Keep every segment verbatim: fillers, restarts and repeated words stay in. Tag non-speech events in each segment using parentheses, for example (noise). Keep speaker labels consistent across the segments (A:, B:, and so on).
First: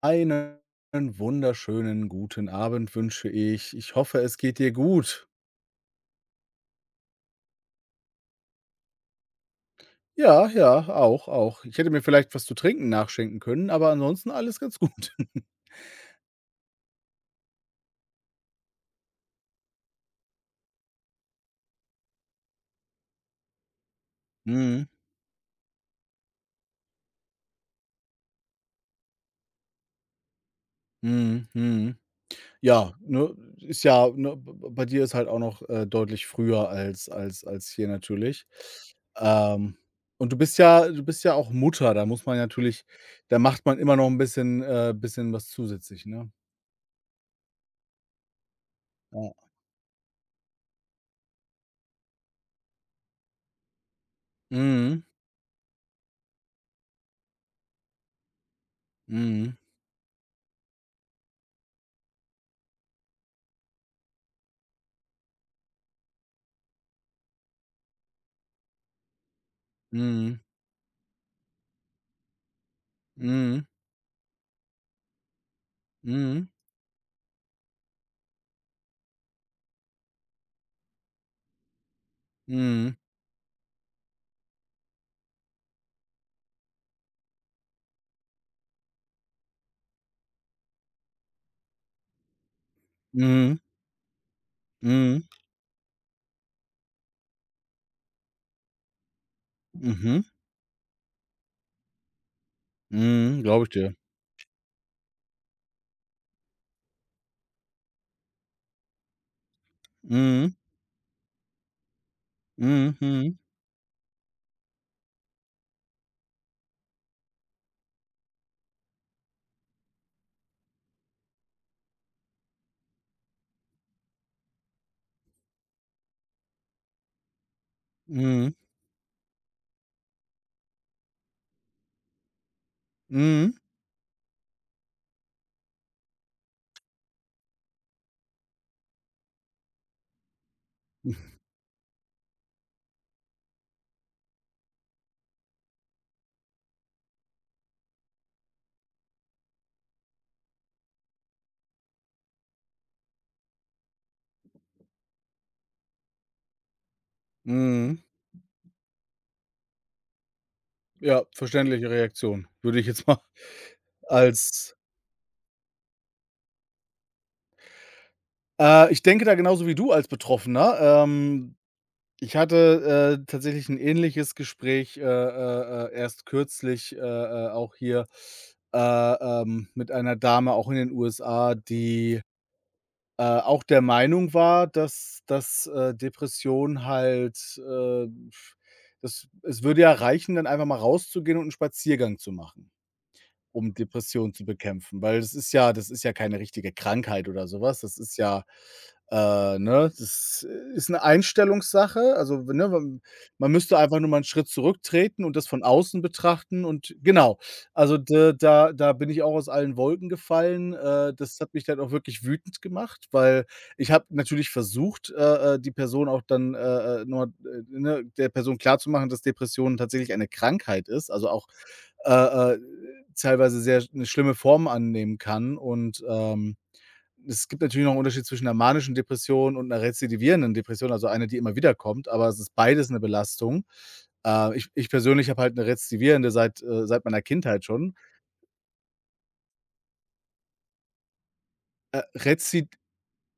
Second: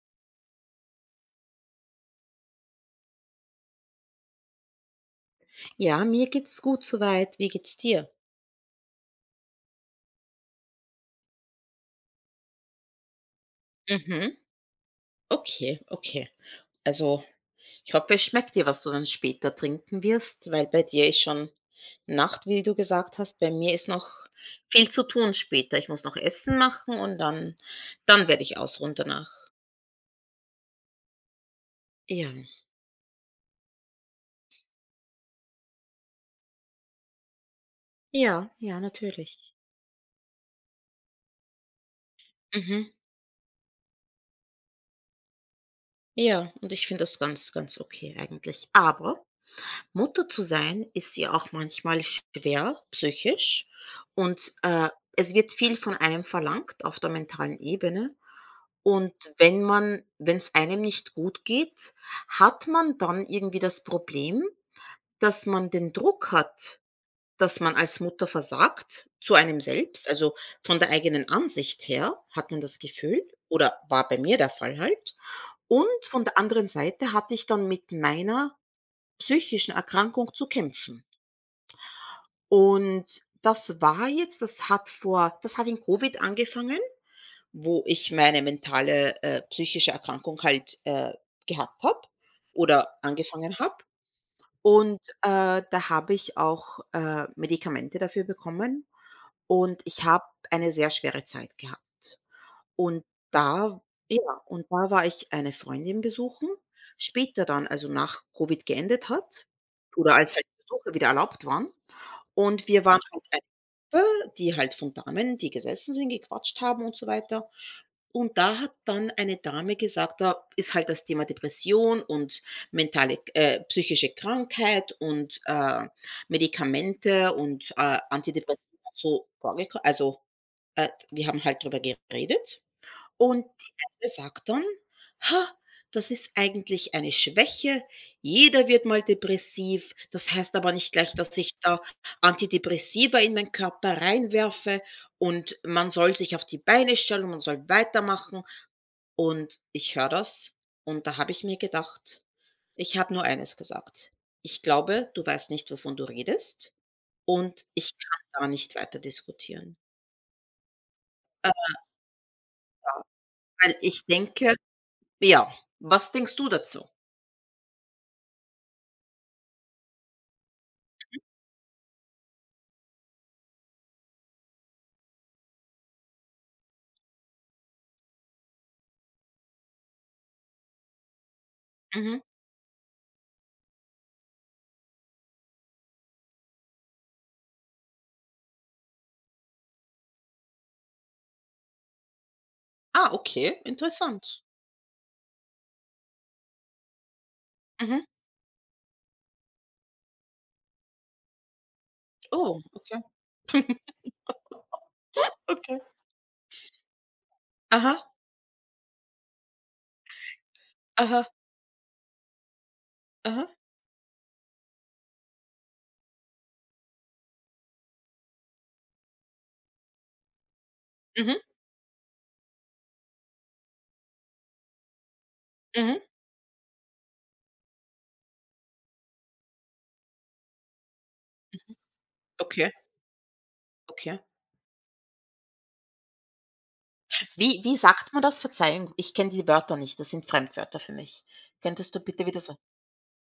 A: Einen wunderschönen guten Abend wünsche ich. Ich hoffe, es geht dir gut.
B: Ja, mir geht's gut soweit. Wie geht's dir?
A: Ja, ja, auch, auch. Ich hätte mir vielleicht was zu trinken nachschenken können, aber ansonsten
B: Mhm.
A: alles ganz gut. (laughs)
B: Okay, okay. Also, ich hoffe, es schmeckt dir, was du dann später trinken wirst, weil bei dir ist schon Nacht, wie du gesagt hast. Bei mir ist noch
A: Mhm,
B: viel zu tun später. Ich muss noch Essen machen und dann dann werde ich ausruhen danach.
A: mhm, mhm.
B: Ja.
A: Ja, ne, ist ja, ne, b b bei dir ist halt auch noch, äh, deutlich früher als als als hier natürlich.
B: Ja, ja, natürlich.
A: Ähm, und du bist ja du bist ja auch Mutter, da muss man natürlich,
B: Mhm.
A: da macht man immer noch ein bisschen, äh, bisschen was zusätzlich, ne?
B: Ja, und ich finde das ganz, ganz okay eigentlich. Aber
A: Ja.
B: Mutter zu sein ist ja auch manchmal schwer psychisch und, äh,
A: Mhm,
B: es wird viel von einem verlangt auf der mentalen Ebene. Und
A: mhm,
B: wenn man wenn es einem nicht gut geht, hat man dann irgendwie das Problem, dass man den Druck hat, dass man als Mutter versagt zu einem selbst. Also,
A: mhm.
B: von der eigenen Ansicht her hat man das Gefühl
A: Mhm.
B: oder war bei mir der Fall halt. Und von der
A: Mhm.
B: anderen Seite hatte ich dann mit meiner psychischen Erkrankung zu kämpfen.
A: Mhm.
B: Und das war jetzt das hat vor das hat in Covid angefangen, wo ich meine mentale, äh psychische Erkrankung halt, äh, gehabt habe oder angefangen
A: Mhm.
B: habe. Und,
A: Mhm.
B: äh, da habe ich auch, äh, Medikamente dafür bekommen und ich
A: Mhm.
B: habe eine sehr schwere Zeit gehabt. Und
A: Mhm. Glaube ich
B: da
A: dir.
B: Ja, und da war ich eine Freundin besuchen, später dann, also nach Covid geendet hat oder als halt
A: Mhm.
B: Besuche wieder erlaubt waren. Und wir waren
A: Mhm.
B: halt die halt von Damen, die gesessen sind, gequatscht haben und so weiter. Und da hat dann eine Dame gesagt, da ist halt das Thema Depression und mentale, äh, psychische Krankheit und äh, Medikamente und äh,
A: Mhm.
B: Antidepressiva so vorgekommen. Also äh, wir haben halt darüber geredet. Und
A: Mhm.
B: die eine sagt dann: „Ha, das ist eigentlich eine Schwäche. Jeder wird mal depressiv. Das heißt aber nicht gleich, dass
A: Mhm.
B: ich da Antidepressiva in meinen Körper reinwerfe und man soll sich auf die Beine stellen und man soll weitermachen.“ Und ich höre das und da habe ich mir gedacht, ich habe nur eines gesagt: „Ich glaube, du weißt nicht, wovon du redest und ich
A: Mhm.
B: kann da nicht weiter diskutieren.“
A: Ja,
B: Äh,
A: verständliche Reaktion, würde ich jetzt (laughs) mal
B: weil ich denke
A: als
B: Ja, was denkst du dazu?
A: äh, ich denke da genauso wie du als Betroffener. Ähm, ich hatte, äh, tatsächlich ein ähnliches Gespräch, äh, äh, äh, erst kürzlich, äh, äh, auch hier, äh, ähm, mit einer Dame auch in den U S A,
B: Mhm.
A: die, Äh, auch der Meinung war, dass dass, äh, Depression halt, äh, das es würde ja reichen, dann einfach mal rauszugehen und einen Spaziergang zu machen,
B: Ah, okay,
A: um Depressionen
B: interessant.
A: zu bekämpfen, weil das ist ja das ist ja keine richtige Krankheit oder sowas. Das
B: Mhm.
A: ist ja, äh, ne, das äh, ist eine Einstellungssache. Also,
B: Oh,
A: ne, man man
B: okay.
A: müsste
B: (laughs)
A: einfach nur mal einen Schritt zurücktreten und das von
B: Okay.
A: außen betrachten, und genau. Also,
B: Aha,
A: d da da bin ich auch aus allen Wolken gefallen. Äh,
B: aha,
A: das hat mich dann auch wirklich wütend gemacht,
B: aha.
A: weil ich habe natürlich versucht, äh, äh, die Person auch dann, äh, äh, nur, äh, ne, der Person klarzumachen, dass Depression tatsächlich eine Krankheit ist. Also,
B: Mhm,
A: auch äh, äh teilweise sehr eine schlimme Form annehmen kann,
B: mhm.
A: und, ähm, es gibt natürlich noch 'n Unterschied zwischen einer manischen Depression und einer rezidivierenden Depression, also eine, die immer wiederkommt, aber es ist
B: Okay,
A: beides eine Belastung.
B: okay.
A: Äh, ich ich persönlich habe halt eine rezidivierende seit, äh seit meiner
B: Wie
A: Kindheit
B: wie
A: schon.
B: sagt man das? Verzeihung, ich kenne die Wörter nicht, das sind Fremdwörter für mich. Könntest du
A: Äh,
B: bitte wieder sagen?
A: rezid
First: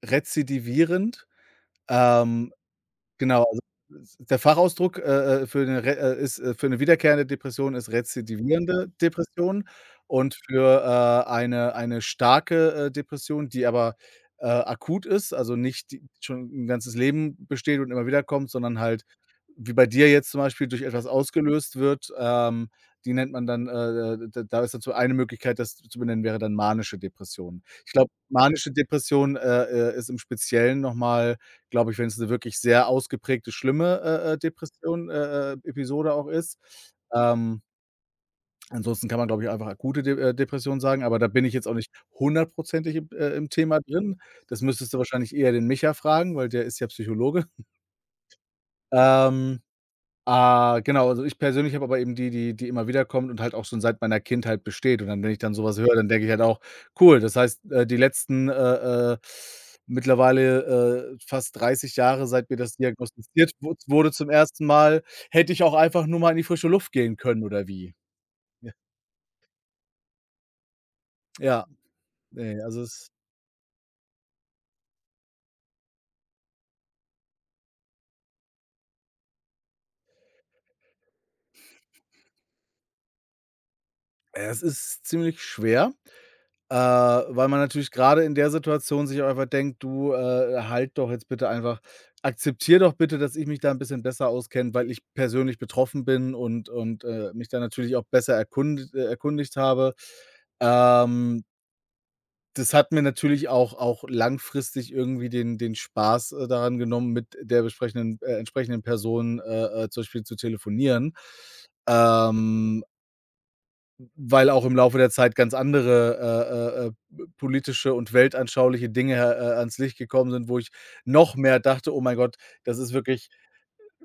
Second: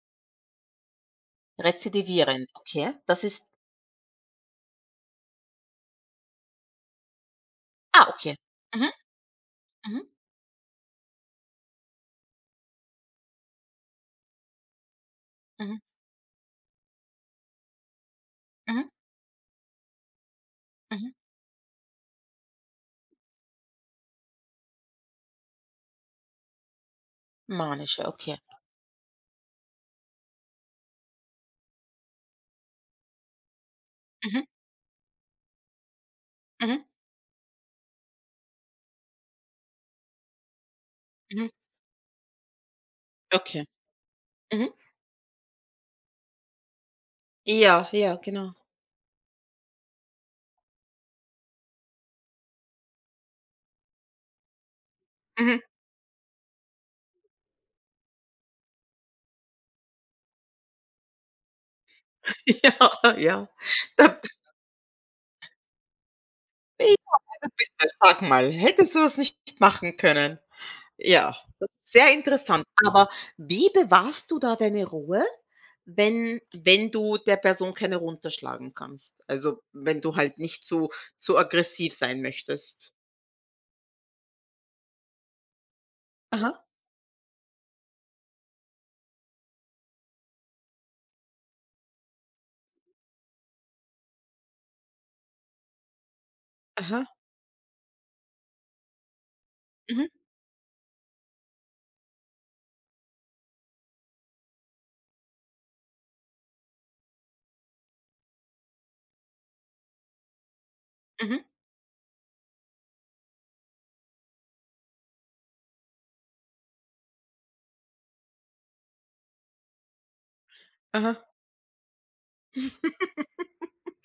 A: rezidivierend,
B: Rezidivierend,
A: ähm
B: okay. Das
A: genau,
B: ist
A: also, s der Fachausdruck, äh, äh, für eine re äh, ist äh, für eine wiederkehrende Depression ist
B: Ah, okay.
A: rezidivierende
B: Mhm,
A: Depression,
B: mhm,
A: und für, äh, eine eine starke, äh, Depression, die aber, äh, akut ist, also
B: mhm,
A: nicht die schon ein ganzes Leben besteht und immer wieder kommt, sondern
B: mhm,
A: halt wie bei dir jetzt zum Beispiel durch etwas
B: mhm.
A: ausgelöst wird, ähm, die nennt man dann, äh, äh, da ist dazu eine Möglichkeit, das zu benennen, wäre dann manische Depression. Ich
B: Manische,
A: glaube,
B: okay.
A: manische Depression, äh, äh, ist im Speziellen noch mal, glaube ich, wenn es eine wirklich sehr ausgeprägte, schlimme, äh, äh,
B: Mhm,
A: Depression äh, äh, Episode auch ist.
B: mhm,
A: Ähm, ansonsten kann man, glaube ich, einfach akute, De äh, Depression sagen, aber da bin
B: mhm.
A: ich jetzt auch nicht hundertprozentig im äh, im
B: Okay.
A: Thema drin. Das
B: Mhm.
A: müsstest du wahrscheinlich eher den Micha fragen, weil der ist ja Psychologe.
B: Ja, ja, genau.
A: Ähm Ah, genau, also ich persönlich habe aber eben die, die die immer wieder kommt und halt auch schon seit meiner Kindheit besteht. Und dann, wenn ich dann
B: Mhm.
A: sowas höre, dann denke ich halt auch: „Cool, das heißt, äh, die letzten, äh, äh, mittlerweile, äh, fast dreißig Jahre, seit mir
B: (laughs)
A: das
B: Ja, ja.
A: diagnostiziert wurd wurde
B: Da
A: zum
B: (laughs)
A: ersten Mal, hätte ich auch einfach nur mal in die frische Luft gehen können,
B: Ja,
A: oder
B: bitte
A: wie?"
B: sag mal,
A: Ja,
B: hättest du das nicht machen können? Ja,
A: ja,
B: das ist sehr
A: ne,
B: interessant.
A: also
B: Aber
A: es
B: wie bewahrst du da deine Ruhe, wenn wenn du der Person keine runterschlagen kannst? Also, wenn du halt nicht zu zu aggressiv sein möchtest?
A: es ist ziemlich schwer.
B: Aha,
A: Äh, weil man natürlich gerade in der Situation sich auch einfach denkt: „Du, äh, halt doch jetzt bitte einfach, akzeptier doch bitte, dass ich mich da ein bisschen besser auskenne, weil ich persönlich betroffen bin und und,
B: aha.
A: äh, mich da natürlich auch besser, erkund äh, erkundigt habe."
B: Mhm,
A: Ähm, das hat mir natürlich auch auch langfristig irgendwie den den Spaß, äh, daran genommen, mit der, besprechenden äh, entsprechenden Person, äh, äh, zum Beispiel zu telefonieren.
B: mhm,
A: Ähm Weil auch im Laufe der Zeit ganz andere, äh, äh, äh, politische und weltanschauliche Dinge, äh, äh, ans Licht gekommen sind, wo ich
B: aha.
A: noch mehr dachte: „Oh mein Gott, das ist wirklich,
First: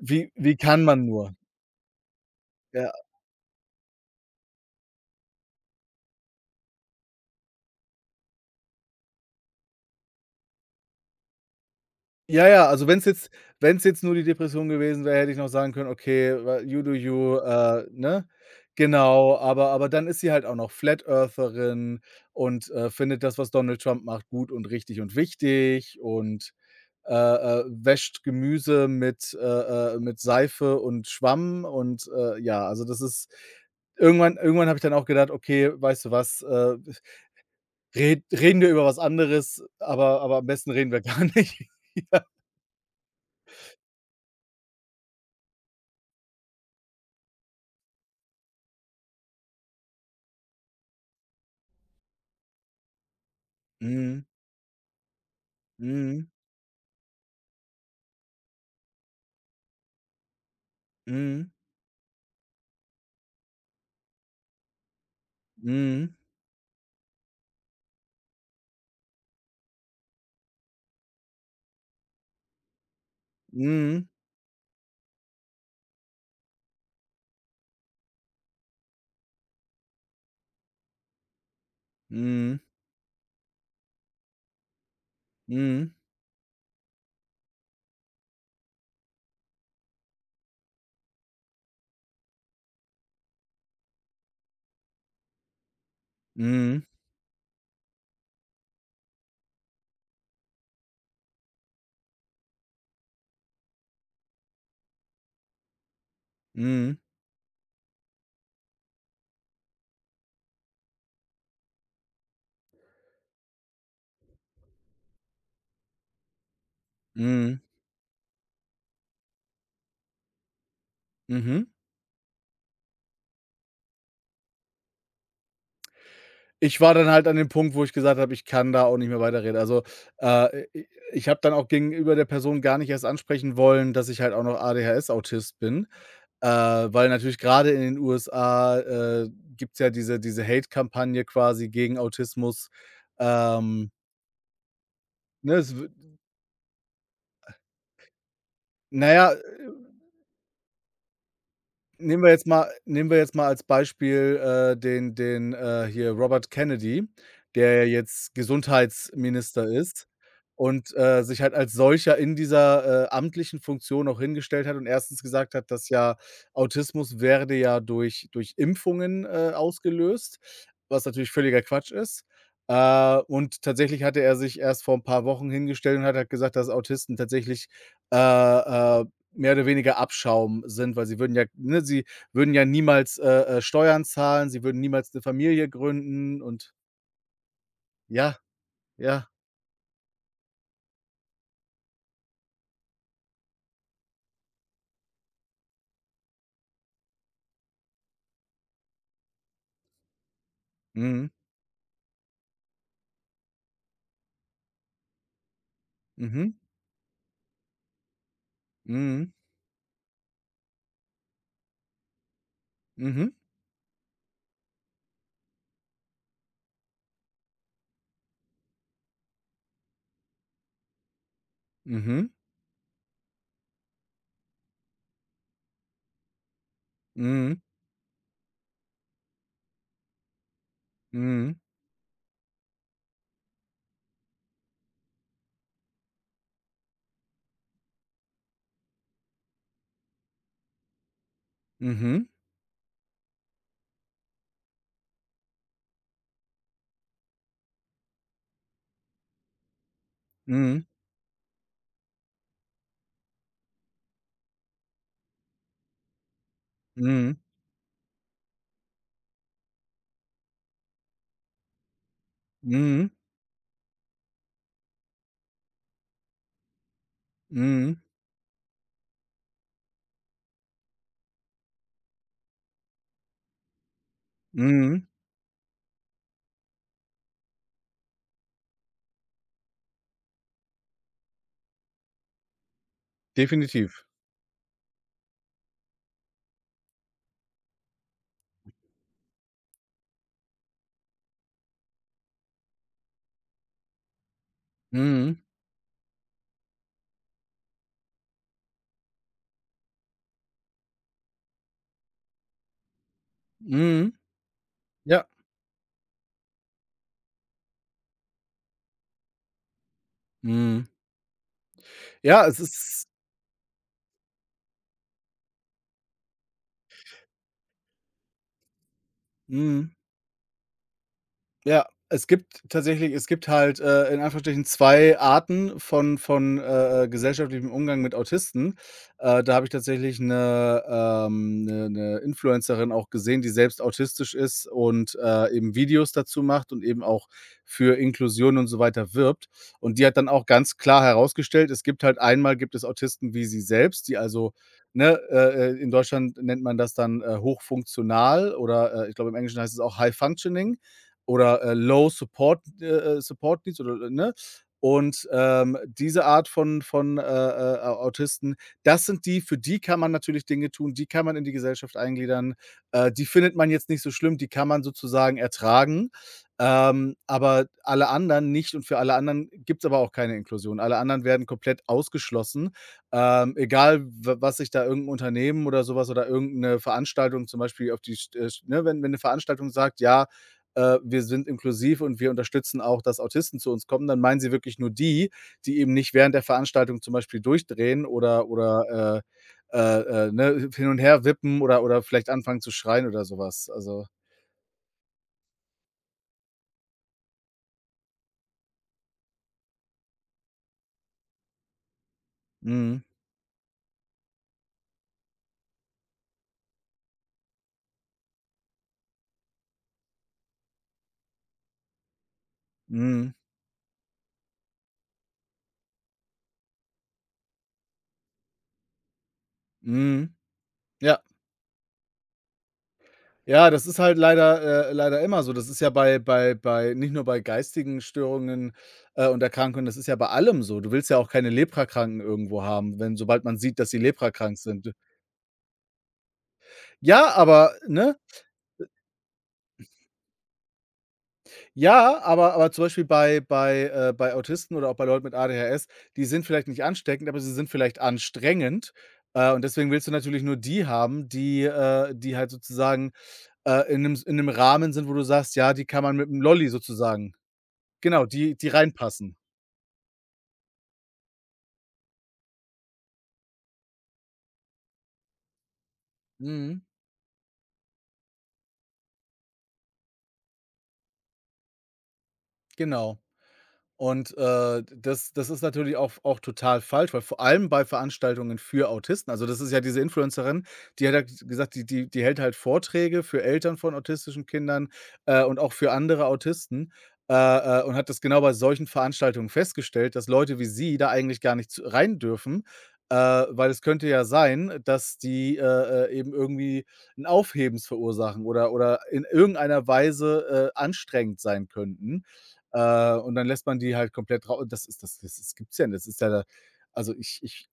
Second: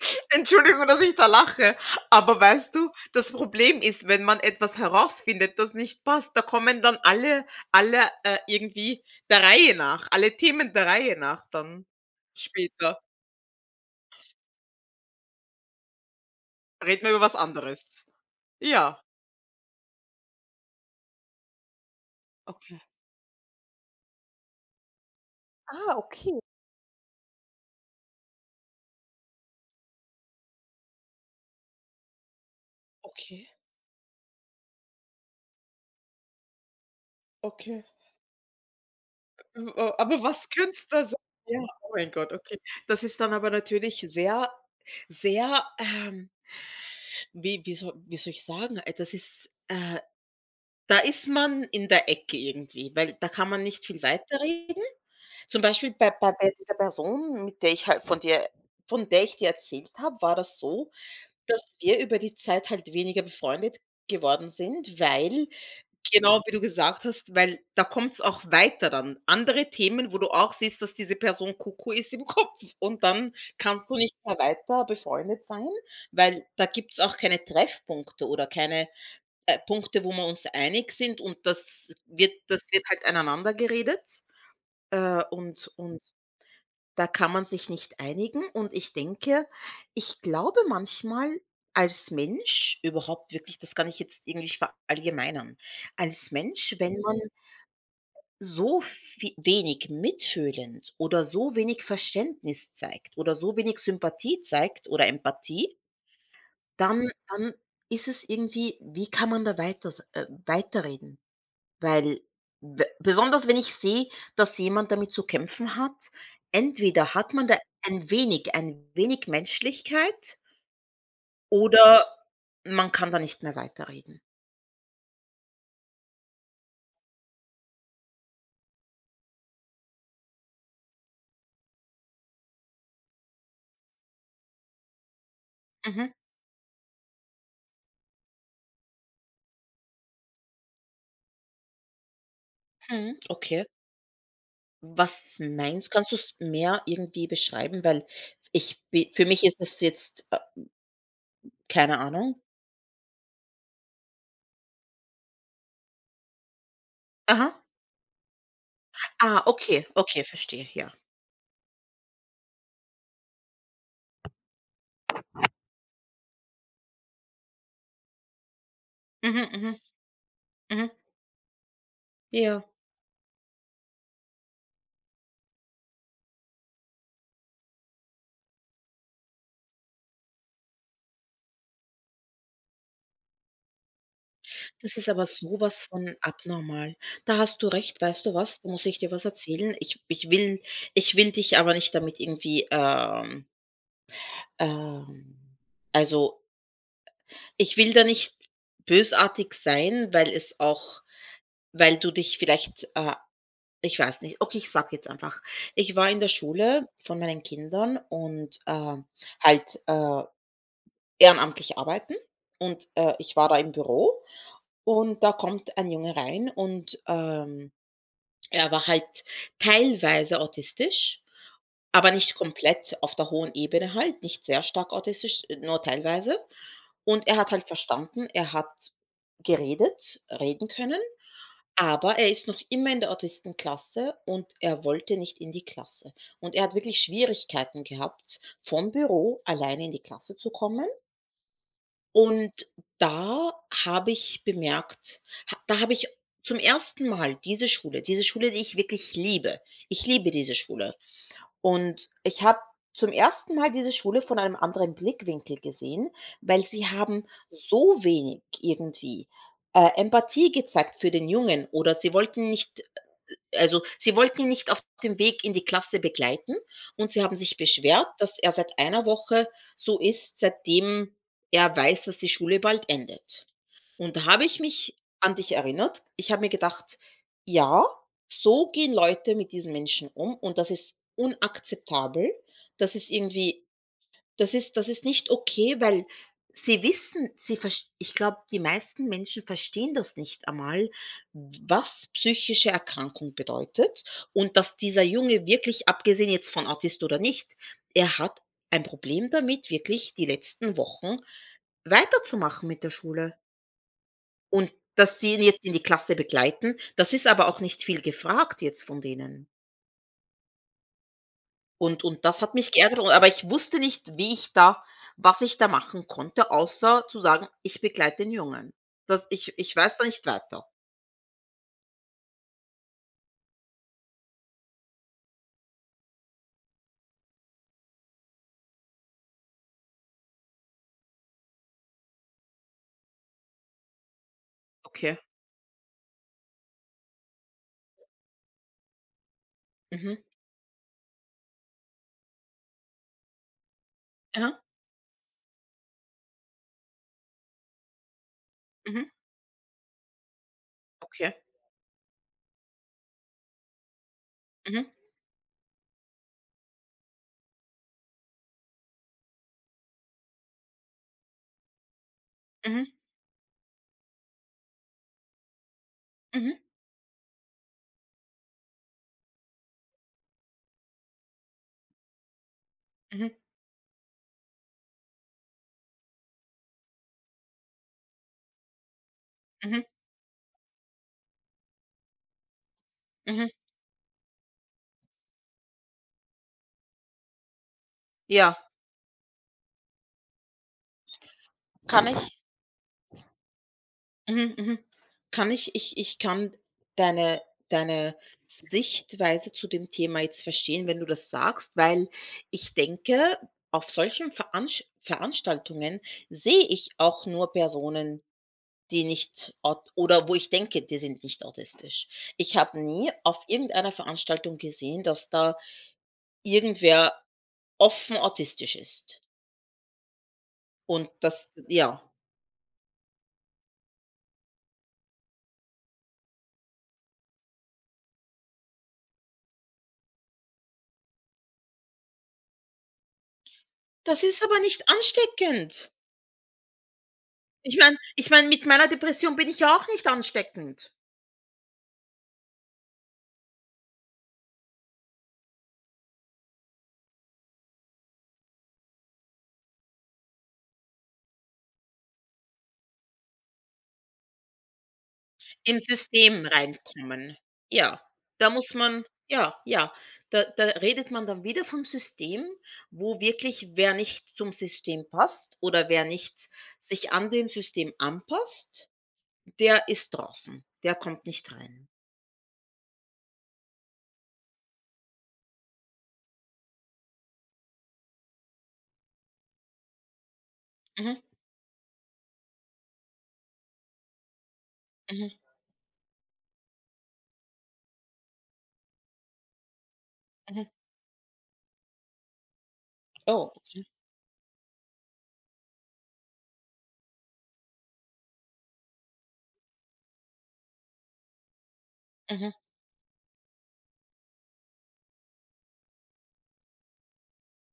B: (laughs)
A: wie kann
B: Entschuldigung, dass
A: man
B: ich da
A: nur?"
B: lache, aber weißt du,
A: Ja.
B: das Problem ist, wenn man etwas herausfindet, das nicht passt, da kommen dann alle alle, äh, irgendwie der Reihe nach alle Themen der Reihe nach dann
A: Ja, ja, also wenn
B: später.
A: es jetzt wenn's jetzt nur die Depression gewesen wäre, hätte ich noch sagen können: „Okay, wa you do
B: Reden wir über was
A: you",
B: anderes.
A: äh, ne?
B: Ja.
A: Genau, aber aber dann ist sie halt auch noch Flat Eartherin und,
B: Okay.
A: äh, findet das, was Donald Trump macht, gut und richtig und
B: Ah,
A: wichtig,
B: okay.
A: und, äh, äh, wäscht Gemüse mit, äh, äh mit Seife und Schwamm, und, äh, ja, also das ist
B: Okay,
A: irgendwann irgendwann habe ich dann auch gedacht: „Okay, weißt du was, äh,
B: okay.
A: red reden wir über was
B: Äh,
A: anderes,
B: äh,
A: aber
B: aber
A: aber am
B: was
A: besten
B: können's
A: reden wir
B: da sein?
A: gar
B: Ja,
A: nicht
B: oh
A: (laughs)
B: mein
A: wieder."
B: Gott, okay. Das ist dann aber natürlich sehr, sehr, ähm wie wie soll wie soll ich sagen? Äh, das ist äh, Da ist man in der Ecke irgendwie, weil da kann man nicht viel
A: Mhm.
B: weiterreden. Zum Beispiel bei
A: Mhm.
B: bei bei dieser Person, mit der ich halt von dir von der ich dir erzählt habe, war das so,
A: Mhm.
B: dass wir über die Zeit halt weniger befreundet geworden sind, weil
A: Mhm.
B: genau, wie du gesagt hast, weil da kommt es auch weiter dann. Andere Themen, wo du auch siehst, dass diese Person Kuckuck ist im (laughs) Kopf und dann kannst du
A: Mhm.
B: nicht mehr weiter befreundet sein, weil da gibt es auch keine Treffpunkte oder keine, äh, Punkte, wo wir uns einig sind und das wird
A: Mhm.
B: das wird halt aneinander geredet, äh, und
A: Mhm.
B: und da kann man sich nicht einigen und ich denke ich glaube manchmal als Mensch überhaupt wirklich, das kann ich jetzt irgendwie nicht verallgemeinern, als Mensch,
A: Mhm.
B: wenn man so vie wenig mitfühlend oder so wenig Verständnis zeigt oder so wenig Sympathie zeigt oder Empathie,
A: Mhm.
B: dann dann ist es irgendwie, wie kann man da weiter äh, weiterreden? Weil b besonders wenn ich sehe, dass jemand damit zu kämpfen hat, entweder hat man da
A: Mhm.
B: ein wenig ein wenig Menschlichkeit
A: Mhm.
B: oder man kann da nicht mehr weiterreden.
A: Ich war dann halt an dem Punkt, wo ich gesagt habe, ich kann da auch nicht mehr weiterreden. Also, äh, i ich habe dann auch gegenüber der Person gar nicht erst ansprechen wollen, dass ich halt auch noch A D H S-Autist bin,
B: Mhm,
A: äh, weil natürlich gerade in den U S A, äh, gibt's ja diese diese Hate-Kampagne quasi gegen Autismus.
B: mhm, okay.
A: Ähm,
B: Was
A: ne, es w
B: meinst Kannst du es mehr irgendwie beschreiben? Weil ich
A: na
B: bi
A: ja,
B: für mich ist das jetzt, äh, keine
A: Nehmen wir
B: Ahnung.
A: jetzt mal nehmen wir jetzt mal als Beispiel, äh, den den, äh, hier Robert Kennedy,
B: Aha.
A: der ja jetzt
B: Ah,
A: Gesundheitsminister
B: okay,
A: ist,
B: okay, verstehe, ja.
A: und, äh, sich halt als solcher in dieser, äh, amtlichen Funktion auch hingestellt hat und erstens gesagt hat, dass ja Autismus werde ja durch durch Impfungen,
B: Mhm,
A: äh,
B: mhm,
A: ausgelöst,
B: mhm.
A: was natürlich völliger Quatsch ist.
B: Ja,
A: Äh, und tatsächlich hatte er sich erst vor ein paar Wochen hingestellt und hat halt gesagt, dass Autisten tatsächlich, äh, äh, Mehr oder weniger Abschaum sind, weil sie würden ja, ne, sie würden ja niemals, äh, äh, Steuern zahlen, sie würden
B: das ist
A: niemals eine
B: aber
A: Familie
B: sowas von
A: gründen, und
B: abnormal. Da hast du recht, weißt du
A: ja,
B: was? Da muss ich dir was
A: ja.
B: erzählen. Ich ich will ich will dich aber nicht damit irgendwie, ähm, ähm also, ich will da nicht bösartig sein, weil es auch,
A: Mhm,
B: weil du dich vielleicht, äh, ich weiß nicht. Okay, ich sage jetzt einfach. Ich war in der
A: mhm,
B: Schule von meinen Kindern und, äh,
A: mhm,
B: halt, äh, ehrenamtlich arbeiten und, äh,
A: mhm,
B: ich war da im Büro und da kommt ein Junge rein und, ähm, er war halt teilweise autistisch, aber
A: mhm,
B: nicht komplett auf der hohen Ebene halt, nicht sehr stark autistisch, äh, nur teilweise. Und er hat
A: mhm,
B: halt verstanden, er hat geredet, reden können,
A: mhm,
B: aber er ist noch immer in der Autistenklasse und er wollte nicht in die Klasse. Und er hat wirklich Schwierigkeiten gehabt, vom Büro alleine in die Klasse zu kommen.
A: mhm,
B: Und da habe ich bemerkt, ha da habe ich zum ersten Mal diese Schule diese Schule, die ich wirklich liebe. Ich liebe diese
A: mhm,
B: Schule. Und ich habe zum ersten Mal diese Schule von einem anderen Blickwinkel gesehen, weil sie haben
A: mhm,
B: so wenig irgendwie, äh, Empathie gezeigt für den Jungen oder sie wollten nicht
A: mhm,
B: also, sie wollten ihn nicht auf dem Weg in die Klasse begleiten und sie haben sich
A: mhm,
B: beschwert, dass er seit einer Woche so ist, seitdem er weiß, dass die Schule bald endet. Und da habe ich mich
A: mhm,
B: an dich erinnert. Ich habe mir gedacht: „Ja, so gehen Leute mit diesen Menschen um und das ist unakzeptabel. Das ist irgendwie
A: definitiv.
B: das ist das ist nicht okay, weil sie wissen sie verst ich glaube, die meisten Menschen verstehen das nicht einmal, was psychische Erkrankung bedeutet und dass dieser
A: Mhm,
B: Junge wirklich, abgesehen jetzt von Autist oder nicht, er hat ein Problem damit, wirklich die letzten Wochen weiterzumachen mit der Schule.
A: mhm,
B: Und dass
A: ja,
B: sie ihn jetzt in die Klasse begleiten, das ist aber auch nicht viel gefragt jetzt von denen.
A: mhm.
B: Und und das
A: Ja,
B: hat
A: es
B: mich geärgert,
A: ist,
B: und aber ich wusste nicht, wie ich da was ich da machen konnte, außer zu sagen: „Ich begleite den Jungen.“ Das ich ich
A: mhm.
B: weiß da nicht weiter.
A: Ja, es gibt tatsächlich es gibt halt, äh, in Anführungsstrichen zwei Arten von von, äh, äh, gesellschaftlichem Umgang mit Autisten. Äh, da habe ich tatsächlich eine ähm 'ne 'ne Influencerin auch gesehen, die selbst autistisch ist und,
B: Okay.
A: äh, eben Videos dazu macht und eben auch für Inklusion und so weiter wirbt. Und die
B: Mhm.
A: hat dann auch ganz klar herausgestellt, es gibt halt einmal gibt es Autisten wie sie selbst, die, also,
B: Aha.
A: ne, äh, äh, in Deutschland nennt man das dann, äh, hochfunktional,
B: Mhm.
A: oder, äh, ich glaube, im Englischen heißt es auch High Functioning,
B: Okay.
A: oder, äh, Low Support, äh, Support Needs, oder, äh, ne?
B: Mhm.
A: Und, ähm, diese Art von von, äh, äh, Autisten, das sind die, für die kann man natürlich Dinge tun, die kann man in die Gesellschaft eingliedern.
B: Mhm.
A: Äh, die findet man jetzt nicht so schlimm, die kann man sozusagen ertragen.
B: Mhm.
A: Ähm, aber alle anderen nicht, und für alle anderen gibt's aber auch keine Inklusion. Alle anderen werden komplett ausgeschlossen,
B: Mhm.
A: ähm, egal w was sich da irgendein Unternehmen oder sowas, oder irgendeine Veranstaltung zum Beispiel, auf die st äh, ne, wenn wenn eine Veranstaltung
B: Mhm.
A: sagt: „Ja, äh, wir sind inklusiv und wir unterstützen auch, dass
B: Mhm.
A: Autisten zu uns kommen", dann meinen sie wirklich nur die, die eben nicht während der Veranstaltung zum Beispiel durchdrehen oder
B: Ja.
A: oder, äh, äh, äh, ne, hin und her wippen, oder oder
B: Kann
A: vielleicht
B: ich?
A: anfangen zu schreien oder sowas. Also,
B: Mhm. Mhm. Kann ich ich ich kann deine deine Sichtweise zu dem Thema jetzt verstehen, wenn du das sagst, weil ich
A: mhm,
B: denke, auf solchen Veransch Veranstaltungen sehe ich auch nur Personen, Die nicht aut oder wo ich denke, die sind nicht autistisch. Ich habe nie
A: mhm,
B: auf irgendeiner Veranstaltung gesehen, dass da irgendwer offen autistisch ist.
A: mhm.
B: Und
A: Ja.
B: das ja.
A: Ja, das ist halt leider, äh, leider immer so. Das ist ja bei bei bei nicht nur bei geistigen Störungen, äh, und Erkrankungen, das ist ja bei allem so. Du willst ja auch keine Leprakranken irgendwo haben, wenn, sobald man sieht, dass sie
B: Das ist aber
A: leprakrank
B: nicht
A: sind.
B: ansteckend.
A: Ja, aber,
B: Ich meine
A: ne?
B: ich meine, mit meiner Depression bin ich ja auch nicht ansteckend.
A: Ja, aber aber zum Beispiel bei bei, äh bei Autisten oder auch bei Leuten mit A D H S, die sind vielleicht nicht ansteckend, aber sie sind vielleicht anstrengend. Äh, und deswegen willst du natürlich nur die haben, die, äh, die halt sozusagen, äh, in einem, in einem Rahmen sind, wo du sagst: „Ja,
B: Im
A: die kann man mit 'm
B: System
A: Lolli sozusagen",
B: reinkommen. Ja,
A: genau,
B: da
A: die die
B: muss man
A: reinpassen.
B: ja, ja, da da redet man dann wieder vom System, wo wirklich wer nicht zum System passt oder wer nicht
A: Mhm,
B: sich an dem System anpasst, der ist draußen. Der kommt nicht rein.
A: genau. Und, äh, das das ist natürlich auch auch total falsch, weil vor allem bei Veranstaltungen für Autisten, also, das ist ja diese Influencerin, die hat
B: Mhm,
A: halt gesagt, die die die hält halt Vorträge für Eltern von autistischen Kindern,
B: mhm,
A: äh, und auch für andere Autisten, äh, äh, und hat das genau bei solchen Veranstaltungen festgestellt, dass Leute wie
B: mhm.
A: sie da eigentlich gar nicht z rein dürfen, äh,
B: Oh,
A: weil es könnte ja sein, dass die, äh, äh, eben irgendwie ein Aufhebens verursachen oder oder in irgendeiner Weise, äh, anstrengend sein könnten.
B: mhm,
A: Äh, und dann lässt man die halt komplett, rau das ist das das das gibt's ja nicht. Das ist ja, also, ich, ich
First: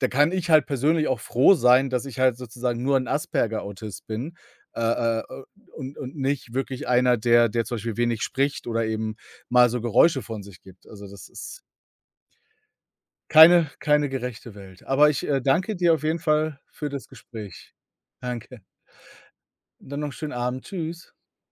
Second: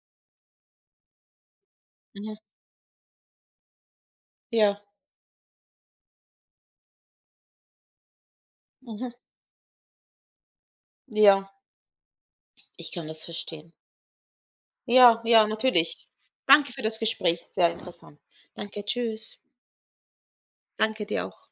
A: da kann ich halt persönlich auch froh sein, dass ich halt
B: mhm.
A: sozusagen nur ein Asperger-Autist bin, äh,
B: Ja,
A: äh, und und nicht wirklich einer, der, der zum Beispiel wenig spricht oder
B: mhm,
A: eben mal so Geräusche von sich gibt. Also, das
B: ja,
A: ist
B: ich kann das
A: keine
B: verstehen.
A: keine gerechte Welt. Aber
B: Ja,
A: ich, äh,
B: ja,
A: danke dir auf
B: natürlich.
A: jeden Fall
B: Danke für
A: für
B: das
A: das
B: Gespräch, sehr
A: Gespräch.
B: interessant.
A: Danke.
B: Danke, tschüss.
A: Dann noch 'n schönen Abend.
B: Danke
A: Tschüss.
B: dir auch.